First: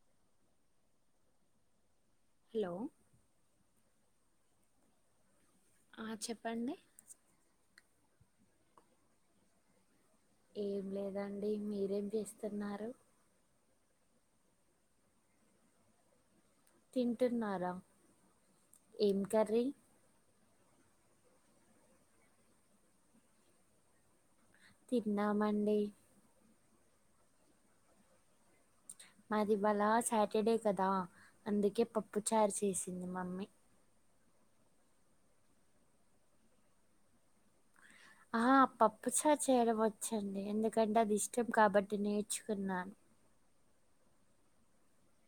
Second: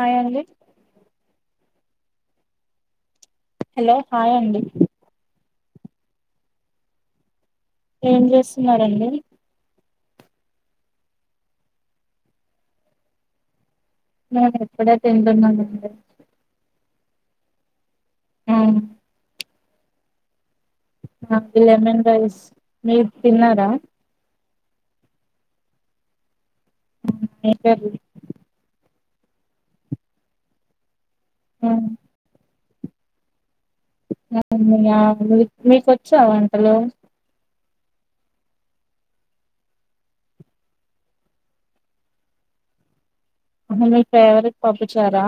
Hi అండి hello hello hi అండి ఆ చెప్పండి ఏం చేస్తున్నారండి ఏం లేదండి మీరేం చేస్తున్నారు నేను ఇప్పుడే తింటున్నానండి. తింటున్నారా ఏం కర్రీ లెమన్ రైస్ మీరు తిన్నారా తిన్నామండి. మీదేం కర్రీ మాది ఇవాళ సాటర్డే కదా అందుకే పప్పు చారు చే చేసింది మమ్మీ అ మీ మ మీకొచ్చా వంటలు ఆ పప్పు చారు చేయడం వచ్చండి ఎందుకంటే అది ఇష్టం కాబట్టి నేర్చుకున్నా. మీ ఫేవరెట్ పప్పు చారా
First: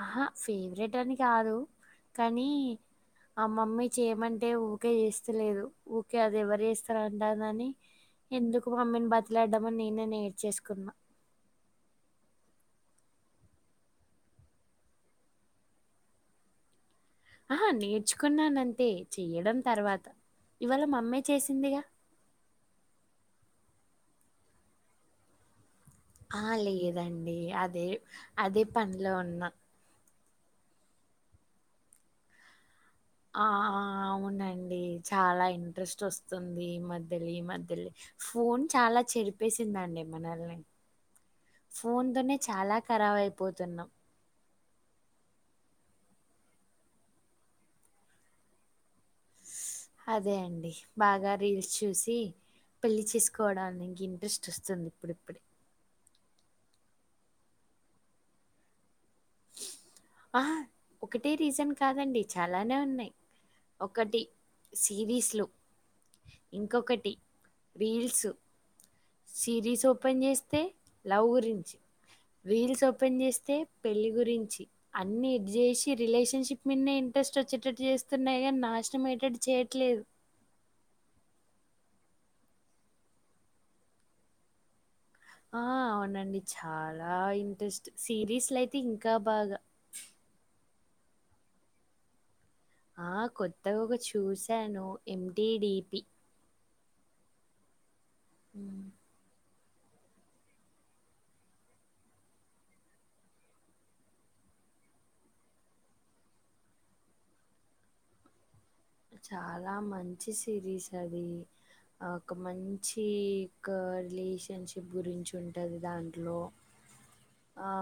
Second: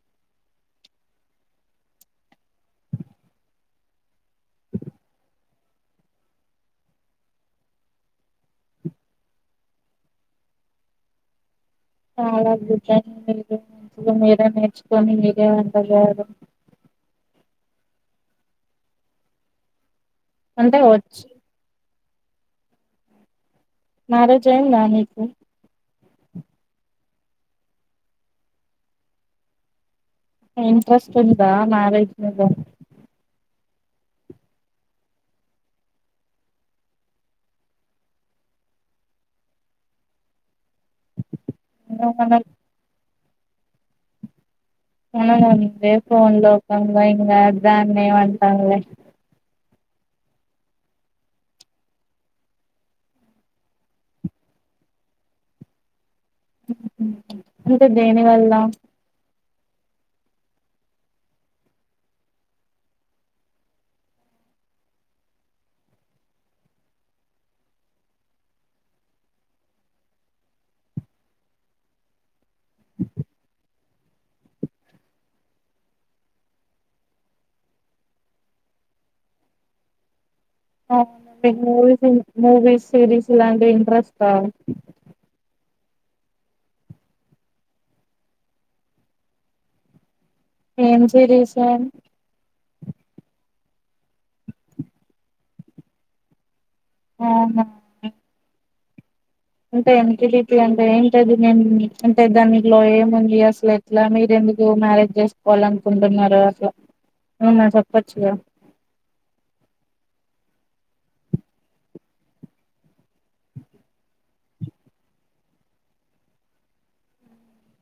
ఆహా ఫేవరెట్ అని కాదు కానీ ఆ మమ్మీ చేయమంటే ఊకే చేస్తలేదు ఊకే అది ఎవరు చేస్తారంటాందని ఎందుకు మమ్మీని బతిలాడ్డమని నేనే నేర్చేసుకున్నా చాలా గుడ్డండి మీరు మీరే నేర్చుకొని మీరే వండగలరు. ఆహా నేర్చుకున్నానంతే చేయడం తర్వాత అంటే ఇవాళ మా అమ్మే వచ్చు చేసిందిగా. మ్యారేజ్ అయ్యిందా నీకు ఆ లేదండి అదే అదే పనిలో ఉన్న ఇంట్రెస్ట్ ఉందా మ్యారేజ్ మీద ఆ ఆ ఆ అవునండి చాలా ఇంట్రెస్ట్ వస్తుంది ఈ మధ్యలో ఈ మధ్యలో ఫోన్ చాలా చెడిపేసిందండి మనల్ని ఫోన్ తోనే మనం చాలా కరాబై వద్దన్నా అవునందే పోన్ లో ఒక అమ్మాయ్ అ దాన్న వంటంలే అదే అండి బాగా రీల్స్ చూసి పెళ్లి చేసుకోవడానికి ఇంట్రెస్ట్ వస్తుంది ఇప్పుడిప్పుడే అంటే దేని వల్ల ఆ ఒకటే రీజన్ కాదండి చాలానే ఉన్నాయి ఒకటి సిరీస్లు ఇంకొకటి రీల్స్ సిరీస్ ఓపెన్ చేస్తే లవ్ గురించి రీల్స్ ఓపెన్ చేస్తే పెళ్లి గురించి అన్ని ఇది చేసి రిలేషన్షిప్ మీద ఇంట్రెస్ట్ వచ్చేటట్టు చేస్తున్నాయి కానీ నాశనం అయ్యేటట్లు చేయట్లేదు నాకు మూవీస్ మూవీస్ సిరీస్ లాంటివి ఇంట్రెస్ట్ రాదు ఆ అవునండి చాలా ఇంట్రెస్ట్ సిరీస్ల అయితే ఇంకా బాగా ఏం సిరీస్ అన్ ఆ కొత్తకొకటి చూశాను ఎంటిడిపి ఆహా అంటే ఎన్టీడిపి అంటే ఏంటది నేను అంటే దానిట్లో ఏముంది అసలు ఎట్లా మీర ఎందుకు మ్యారేజ్ చేసుకోవాల అనుకుంటున్నారు అట్ల ఏమన్నా చెప్పచ్చుగా చాలా మంచి సిరీస్ అది ఒక మంచి క రిలేషన్ షిప్ గురించి ఉంటుంది దాంట్లో ఆ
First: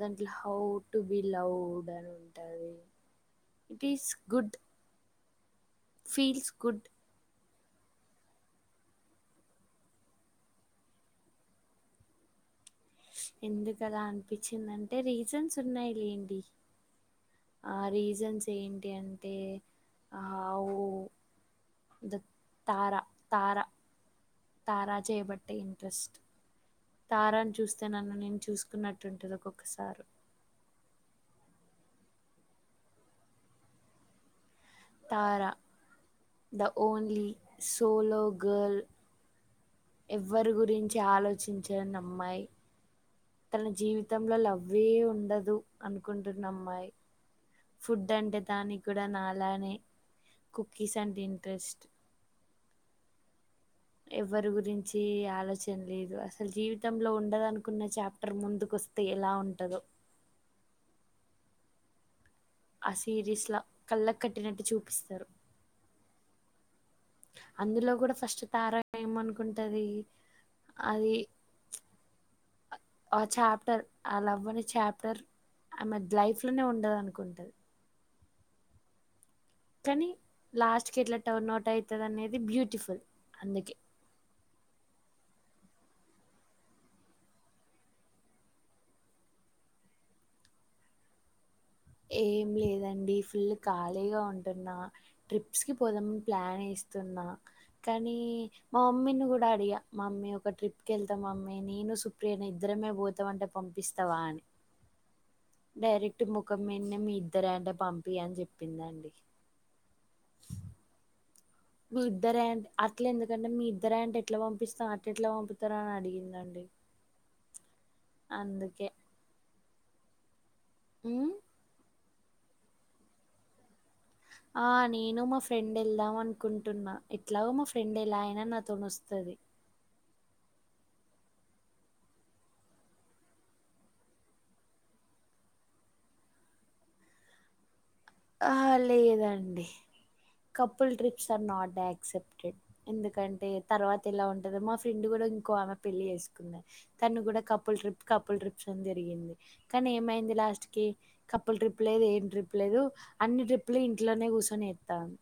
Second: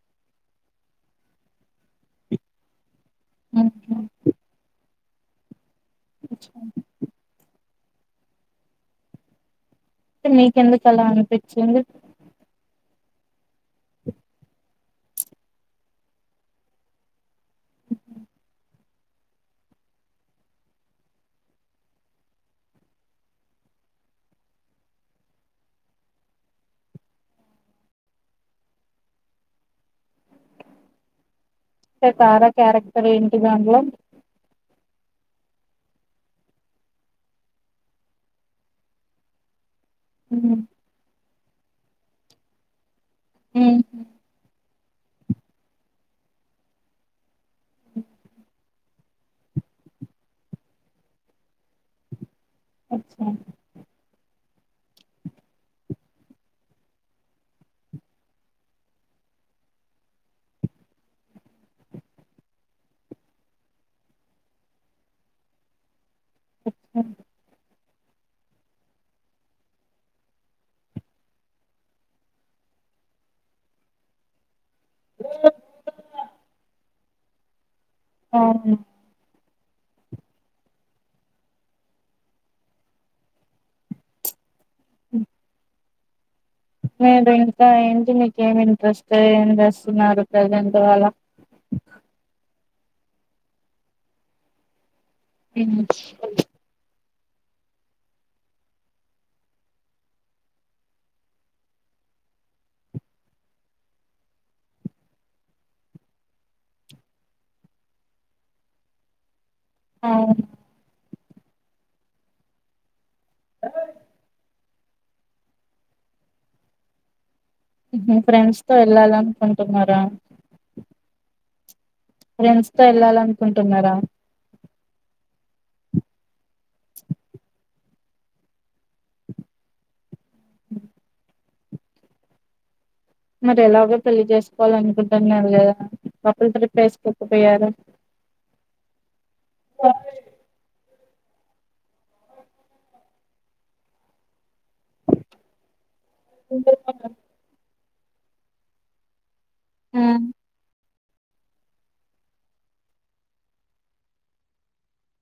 దాంట్లో హౌ టు బి లవ్డ్ అని ఉంటుంది ఇట్ ఉహు. ఈస్ గుడ్ ఫీల్స్ గుడ్ అంటే మీకెందుకు అలా అనిపిచ్చింది ఎందుకలా అనిపించిందంటే రీజన్స్ ఉన్నాయి లేండి ఆ రీజన్స్ ఏంటి అంటే ఆ ఉ ద తారా తారా తారా చేయబట్టే ఇంట్రెస్ట్ తారాని చూస్తే నన్ను నేను చూసుకున్నట్టుంటుంది ఒక్కొక్కసారు అంటే తారా క్యారెక్టర్ ఏంటి దాంట్లో Tara the only solo girl ఎవ్వరి గురించి ఆలోచిం చ్చనమ్మాయి తన జీవితంలో లవ్ అవే ఉండదు అనుకుంటున్నామ్మాయి ఫుడ్ అంటే దానికి కూడా నలానే కుకీస్ అంటే ఇంట్రెస్ట్ అచ్చా ఎవరి గురించి ఆలోచన లేదు అసలు జీవితంలో ఉండదునుకున్న చాప్టర్ ముందుకొస్తే ఎలా ఉంటదో ఆ సిరీస్ ల కళ్ళకు కట్టినట్టు చూపిస్తారు అచ్చా అందులో కూడా ఫస్ట్ తార ఏమనుకుంటది అది ఆ చాప్టర్ ఆ లవని చాప్టర్ ఆమె లైఫ్ లోనే ఉండదను గుంటది ఆ కానీ లాస్ట్ కి ఇట్ల టర్న్ అవుట్ అవుతుంది అనేది బ్యూటిఫుల్ అందుకే ఉ మీరు ఇంకా ఏంటి మీకేమి ఇంట్రెస్ట్ ఏం చేస్తున్నారు ప్రజెంట్ ఇవాళ ఏం లేదండి ఫుల్ ఖాళీగా ఉంటున్నా ట్రిప్స్ కి ఫ్రెండ్స్ పోదామని ప్లాన్ ఎస్ తున్న కానీ మా మమ్మీని కూడా అడిగా మా మమ్మీ ఒక ట్రిప్ క వెళ్తా మమ్మీ నేను సుప్రియను ఇద్దరమే పోతామంటే పంపిస్తావా అని డైరెక్ట్ మొ మొకమీన్నే మీ ఇద్దరు అంటే పంపియ అని చెప్పిందండి అవును మీ ఇద్దర ఏంటి అట్ల ఎందుకంటే మీ ఇద్దర ఏ అంటే ఎట్లా పంపిస్తా అట్ ఎట్లా పంపుతార అని అడిగిందండి ఫ్రెండ్స్ తో అందుకే ఎల్లాలనుకుంట తిన్నార అ ఫ్రెండ్స్ తో వెళ్ళాలనుకుంటున్నారా ఆ! నేను మా ఫ్రెండ్ ఎళ్దాం అన్ అనుకుంటున్నా ఎట్లాగో మా ఫ్రెండ్ ఎలా అయినా నా తోనోస్తది మరి ఎలాగో పెళ్లి చేసుకోవాలి అనుకుంటున్నారు కదా లోకల్ ట్రిప్ వేసుకోకపోయార? ఆ లేదండి కపుల్ ట్రిప్ నాట్ ఆక్సెప్టెడ్ ఎందుకంటే తర్వాత ఎలా ఉ మా ఫ్రెండ్ కూడా ఇంకో ఆమె పెళ్లి చేసుకుంది తను ఉమ్, కూడా కపుల్ ట్రిప్ కపుల్ ట్రిప్స్ అని జరిగింది కానీ ఏమైంది లాస్ట్ కి కపుల్ ట్రిప్ లేదు ఏం ట్రిప్ లేదు అన్ని ట్రిప్ లు ఇంట్లోనే కూర్చొని ఏత్తాను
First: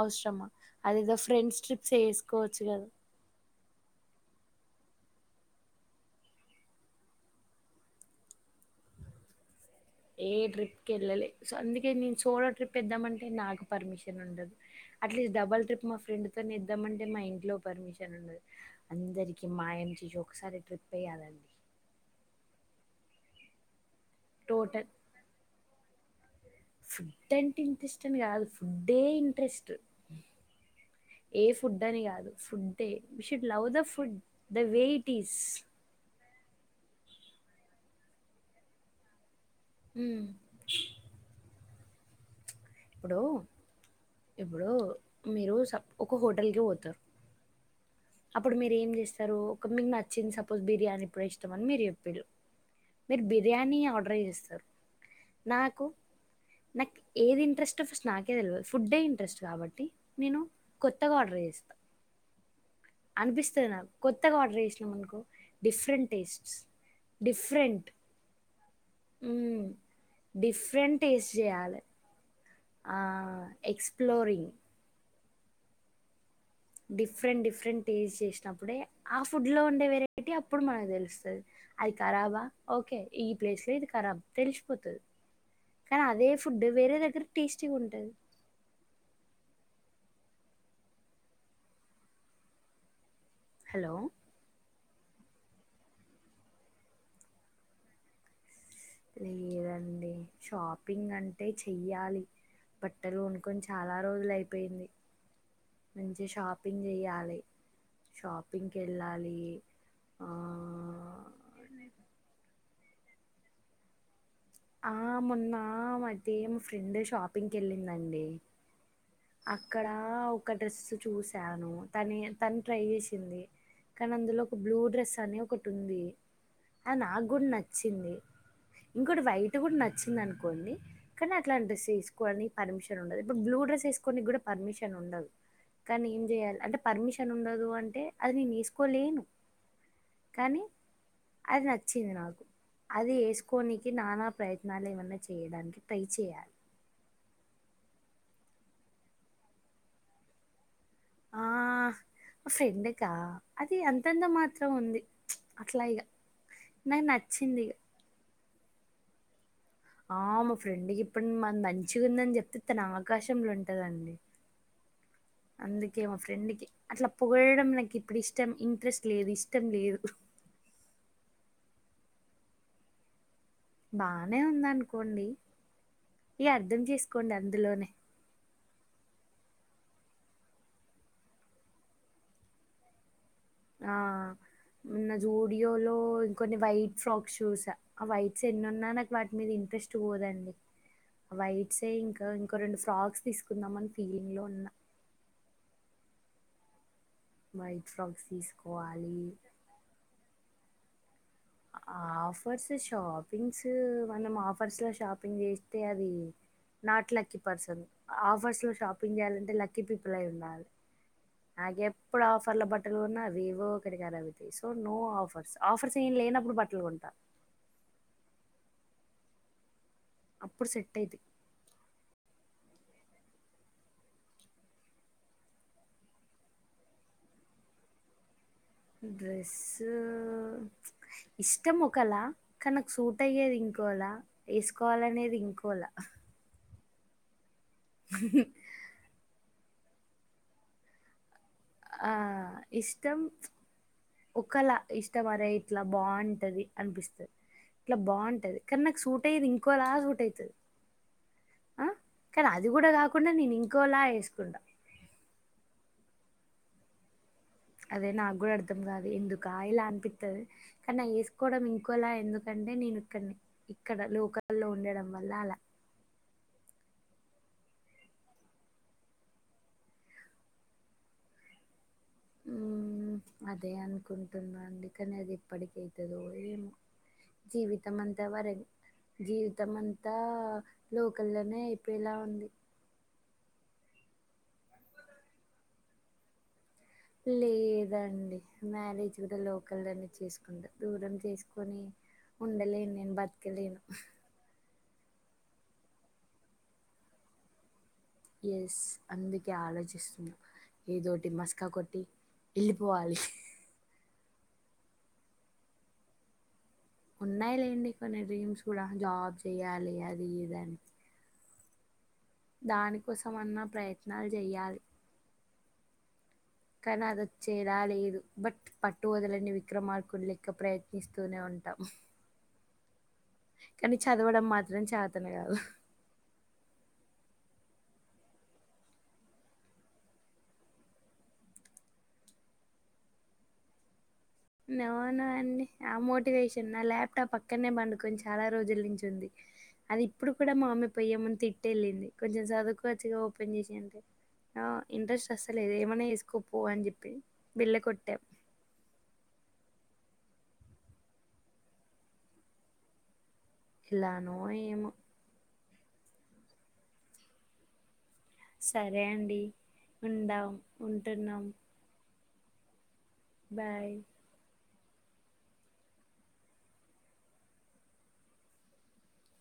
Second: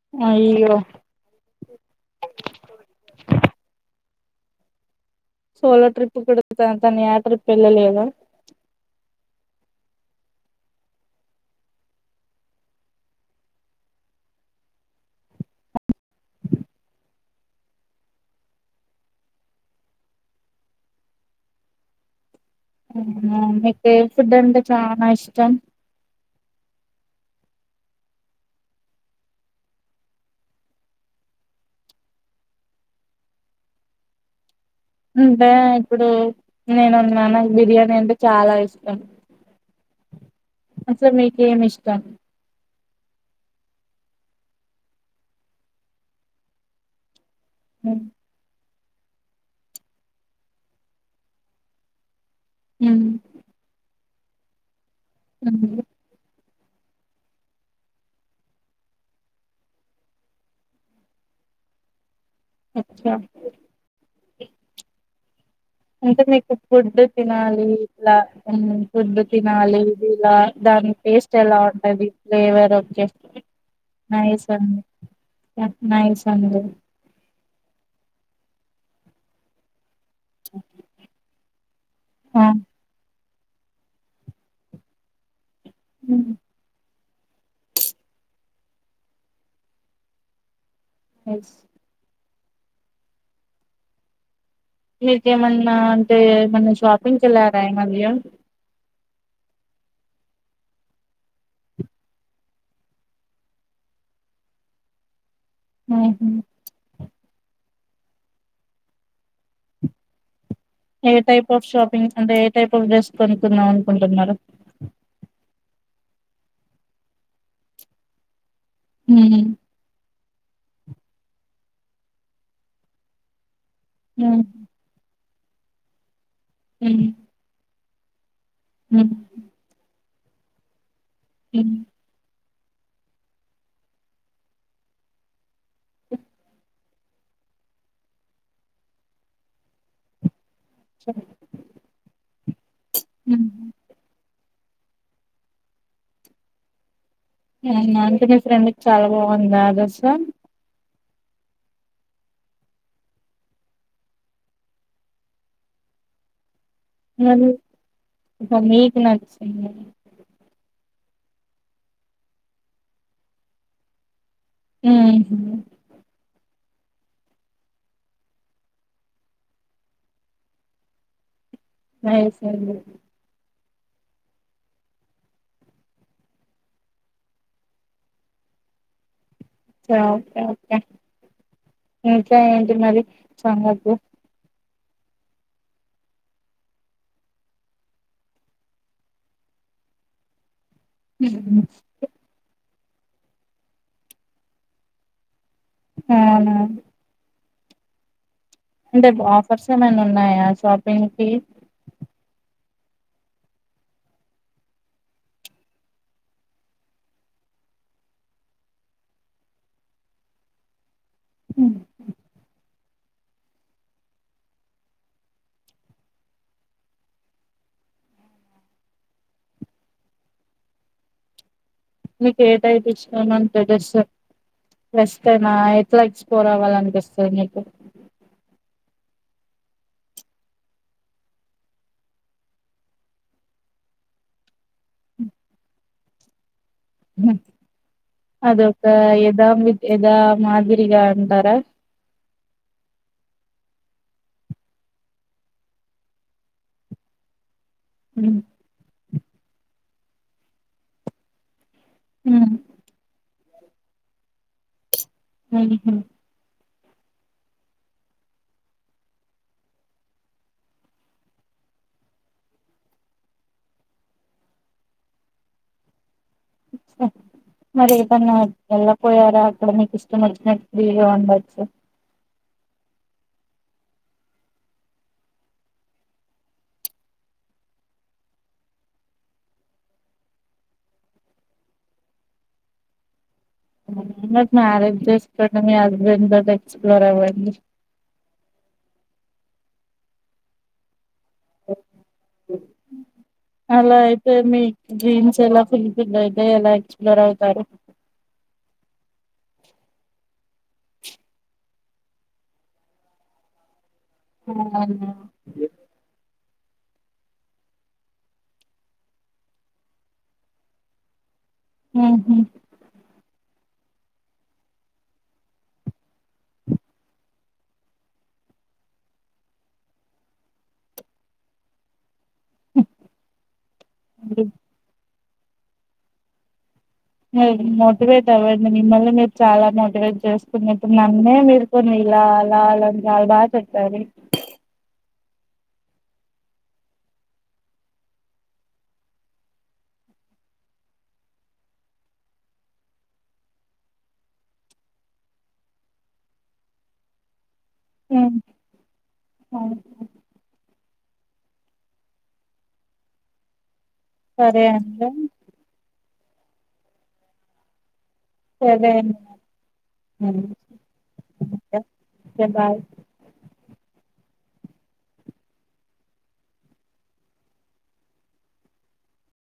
అవసరమా అయ్యో అదేదో ఫ్రెండ్స్ ట్రిప్స్ వేసుకోవచ్చు కదా సోలో ట్రిప్ కూడా తను తను యా ట్రిప్ వెళ్ళలేదు ఏ ట్రిప్కి వెళ్ళలే సో అందుకే నేను సోలో ట్రిప్ ఏద్దామంటే నాకు పర్మిషన్ ఉండదు. అట్లీస్ట్ డబల్ ట్రిప్ మా ఫ్రెండ్తో ఏద్దామంటే మా ఇంట్లో పర్మిషన్ ఉండదు. అందరికీ మాయం చేసి ఒకసారి ట్రిప్ వేయాలండి. బడే ఫుడ్ అంట టోటల్ చానాా ఇష్టం ఫుడ్ అంటే ఇంట్రెస్ట్ అని కాదు, ఫుడ్డే ఇంట్రెస్ట్. ఏ ఫుడ్ అని కాదు ఫుడ్డే we should love the food. The way it is. అంటే ఇప్పుడు నేను ఉన్నాను బిర్యానీ అంటే చాలా ఇష్టం హ్మ్. అసలు మీకేమిష్ తను ఇప్పుడు ఇప్పుడు మీరు స ఒక హోటల్కి పోతరు అప్పుడు మీ రు ఏం చేస్తారు ఓకె మీకు నచ్చింది సపోజ్ బిర్యానీ ఇప్పుడె ఇష్టమని మీరు చెప్పిండ్రు హ్మ్ మీరు బిర్యానీ ఆ ట్రై చేస్తారు హ్మ్. నాకు నాకు ఏది ఇంట్రెస్ట్ స్ట్ ఆఫ్ నాకే తెల్వదు ఫుడ్డే ఇంట్రెస్ట్ కాబట్టి నేను కొత్తగా ఆర్డర్ చేస్తా అచ్చా! అనిపిస్తది నాకు కొత్తగా ఆర్డర్ చేసినాం అనుకో డిఫరెంట్ అంటే మీకు టేస్ట్స్ ఫుడ్ తినాలి డిఫరెంట్ ఇలా ఫుడ్ తినాలి ఇది ఇలా దాని డిఫరెంట్ టేస్ట్ ఎలా చేయాలి ఉంటది ఫవర్ ఓకె నైస్ ఎక్స్ప్లోరింగ్ అండి లుక్ నైస్ అండి. డిఫరెంట్ డిఫరెంట్ టేస్ట్ చేసి అప్పుడే ఆ ఫుడ్ లో ఉండే వేరె ఏటి అప్పుడు మనకు తెలుస్తది అది ఖరాబా ఆ! ఓకే ఈ ప్లేసే ఇది కరాబ్ తెలిసిపోతది కాని అదే హ్మ్. ఫుడ్ వేరే త్ర్ టేస్టీగుంటాది ఎస్ హలో మీకేమన్నా అంటే ఏమన్న షాపింగ్ కెళ్ళారా ఈ మధ్య లేదండి షాపింగ్ అంటే చెయ్యాలి బట్టలు కొనుకొని చాలా రోజులు అయిపోయింది మంచి హుహు. షాపింగ్ చేయాలి షాపింగ్కేళ్ళాలి ఆ ఏ టైప్ ఆఫ్ షాపింగ్ అంటే ఏ టైప్ ఆఫ్ డ్రెస్ కొనుక్కుందం అనుకుంటున్నారు ఆ మొన్న మదీమ్ ఫ్రెండ్ షాపింగ్ కెళ్ళిందండి హ్మ్. అక్కడా ఒక డ్రెస్ చూసాను తని తను ట్రై చేసింది కానీ అందులో హ్మ్. ఒక బ్లూ డ్రెస్ అని ఒకటి ఉంది అ హ్మ్. నాగూడ నచ్ చ్చింది హ్మ్. ఇంకోటి వైట్ కూడా న నచ్చిందనుకోండి కాని అట్లాంటి హ్మ్. డ్రెస్ తీసుకోవాలని పర్మిషన్ ఉండదు ఇప్పుడు బ్లూడ్రెస్ వేస్ కొనికి కూడా పర్మిషన్ ఉండదు కానీ ఏం చేయాలి అంటే పర్మిషన్ ఉండదు అంటే అది నేను వేసుకోలేను కానీ అచ్చా! అది నచ్చింది నాకు అది హుహు. వేసుకోనికి నానా ప్రయత్నాలు ఏమన్నా చేయడానికి ట్రై చేయాలి అంటే నీ ఫ్రెండ్కి చాలా బాగుంది ఆ డ్రేస్స్ ఆ ఫ్రెండ్కా అది అంతంత మాత్రం ఉంది అట్లా ఇగ నాకు నచ్చింది ఇగ [unintelligible] చేయ్య ఆ మా ఫ్రెండ్కి ఇప్పుడు మం మంచిగా ఉందని చెప్తే తన ఆకాశంంలో ఉంటదండి ఉహు అందుకే మా ఫ్రెండ్కి అట్లా పొగడడం నాకు ఇప్పుడు ఇష్టం ఇంట్రెస్ట్ లేదు ఇష్టం లేదు [unintelligible] బానే ఉందనుకోండి ఇగ అర్థం చేసుకోండి అందులోనే ఆ ఓకే ఓకే ఇంకా ఏంటి మరి చంగాకు ఆ మొన్న జూడియో లో ఇంకొన్ని వైట్స్ షాక్స్ చూసా, ఆ వైట్స్ ఎన్ని ఉన్నా నాకు వాటి మీద ఇంట్రెస్ట్ పోదండి. వైట్స్ యే ఇంకా ఇంక రెండు సాక్స్ తీసుకుందాం అని ఫీలింగ్లో ఉన్న హా అవునా వైట్ సాక్స్ తీస్ అంటే బాఫర్స్ ఏమైనా ఉన్నాయా షాపింగ్కి ఆఫర్స్ షాపింగ్స్ మనం ఆఫర్స్ లో షాపింగ్ చేస్తే అది నాట్ లక్కీ పర్సన్. ఆఫర్స్ లో షాపింగ్ చేయాలంటే లక్కీ పీపుల్ అయి ఉండాలి. నాగేప్పుడు ఆఫర్ల బట్టలు ఉన్నా అవి ఏవో ఒకక్కడికి అవుతాయి. సో నో ఆఫర్స్ ఆఫర్స్ ఏం లేనపు ఇప్పుడు బట్టలు కొంటా అప్పుడు సెట్ అయితె నీకు ఏ టైప్ ఇష్టం అంటే తెస్త వెస్ట్రెనా ఎట్లా ఎక్స్పోర్ అవ్వాలనిపిస్తది నీకు డ్రెస్సు ఇష్టం ఒకలా కాన్ నాకు సూట్ అయ్యేది ఇంకోలా వేసుకోవాలనేది ఇంకోలా ఉమ్ అదొక ఏదామి ఏదా మాదిరిగా అంటారా ఆ ఇష్టం [unintelligible] ఒకలా ఇష్టం అరే ఇట్లా బావుంటది అనిపిస్తది ఇట్లా హ్మ్ బావుంటది కానీ నాకు సూట్ అయ్యేది ఇంకోలాగ్ అయితది ఆ కానీ హ్మ్ అది కూడా కాకుండా నేనిం ఇంకోలా యేసుకుంటా ఉహుం అదే నాకు కూడా అర్థం కాదు ఎందుక ఇలా అనిపిత్తది. కానీ వేసుకోవడం ఇంకోలా ఎందుకంటే నేను ఇక్కడ ఇక్కడ లోకల్లో ఉండడం వల్ల అలా ఉమ్ మరి ఏదన్నా వెళ్ళక పోయారా, అక్కడ మీకు ఇష్టం వచ్చినట్టు ఫ్రీగా ఉండొచ్చు. ఉమ్ అదే అనుకుంటున్నాండి. కానీ అది ఎప్పటికవుతుందో ఏమో జీవితం అంతా వర జీవితం అంతా లోకల్లోనే అయిపోయేలా ఉంది. మరి మ్యారేజ్ ఇస్ మీ హస్బెండ్ బగ లే దండి మ్యారేజ్ కూడా లోకలోనే చేసుకుంటా దూరం చేసుకొని ఉండలేను నేను బతికలేను అలా అయితే మీ డ్రీమ్స్ ఎలా ఫుల్ ఫిల్ అయితాయ్ ఎలా ఎక్స్ప్లోర్ అవుతారు ఎస్ అందుకే ఆలోచిస్తున్నా ఏదోటి మస్కా కొట్టి ఎళ్ళిపోవాలి [unintelligible] అవునా ఉన్నాయిలేండి కొన్ని డ్రీమ్స్ కూడా జాబ్ చెయాలి అది ఇదని ఉహు దానికోసం అన్న ప్రయత్నాలు చేయాలి కానీ అదొచ్చేలా లేదు. బట్ పట్టు వదలని విక్రమార్కుని లెక్క ప్రయత్నిస్తూనే ఉంటాం. [unintelligible] కానీ చదవడం మాత్రం చాద్ తోనికాదు [unintelligible] ఉమ్ మోటివేట్ అవ్వండి. మిమ్మల్ని మీరు చాలా మోటివేట్ చేసుకున్నట్టు నన్నే మీరు కొన్ని ఇలా అలా అలాని చాలా బాగా చెప్పారు. నో నో అండి ఆ మోటివేషన్ నా ల్యాప్టాప్ పక్కనే పండుకొని చాలా రోజుల నుంచి ఉంది అది ఇప్పుడు కూడా మా అమ్మీ పయ్య ముందు తిట్టే వెళ్ళింది కొంచెం సదువుకోవచ్చగా ఓపెన్ చేసి అంటే నో ఇంట్రెస్ట్ అసలేదు ఏమైనా వేసుకోపో అని చెప్పి బిళ్ళకొట్టెవ్ అవును ఇలానో సరే ఏమో అండి సరే అండి ఉందాం ఉంటున్నాం సబా బాయ్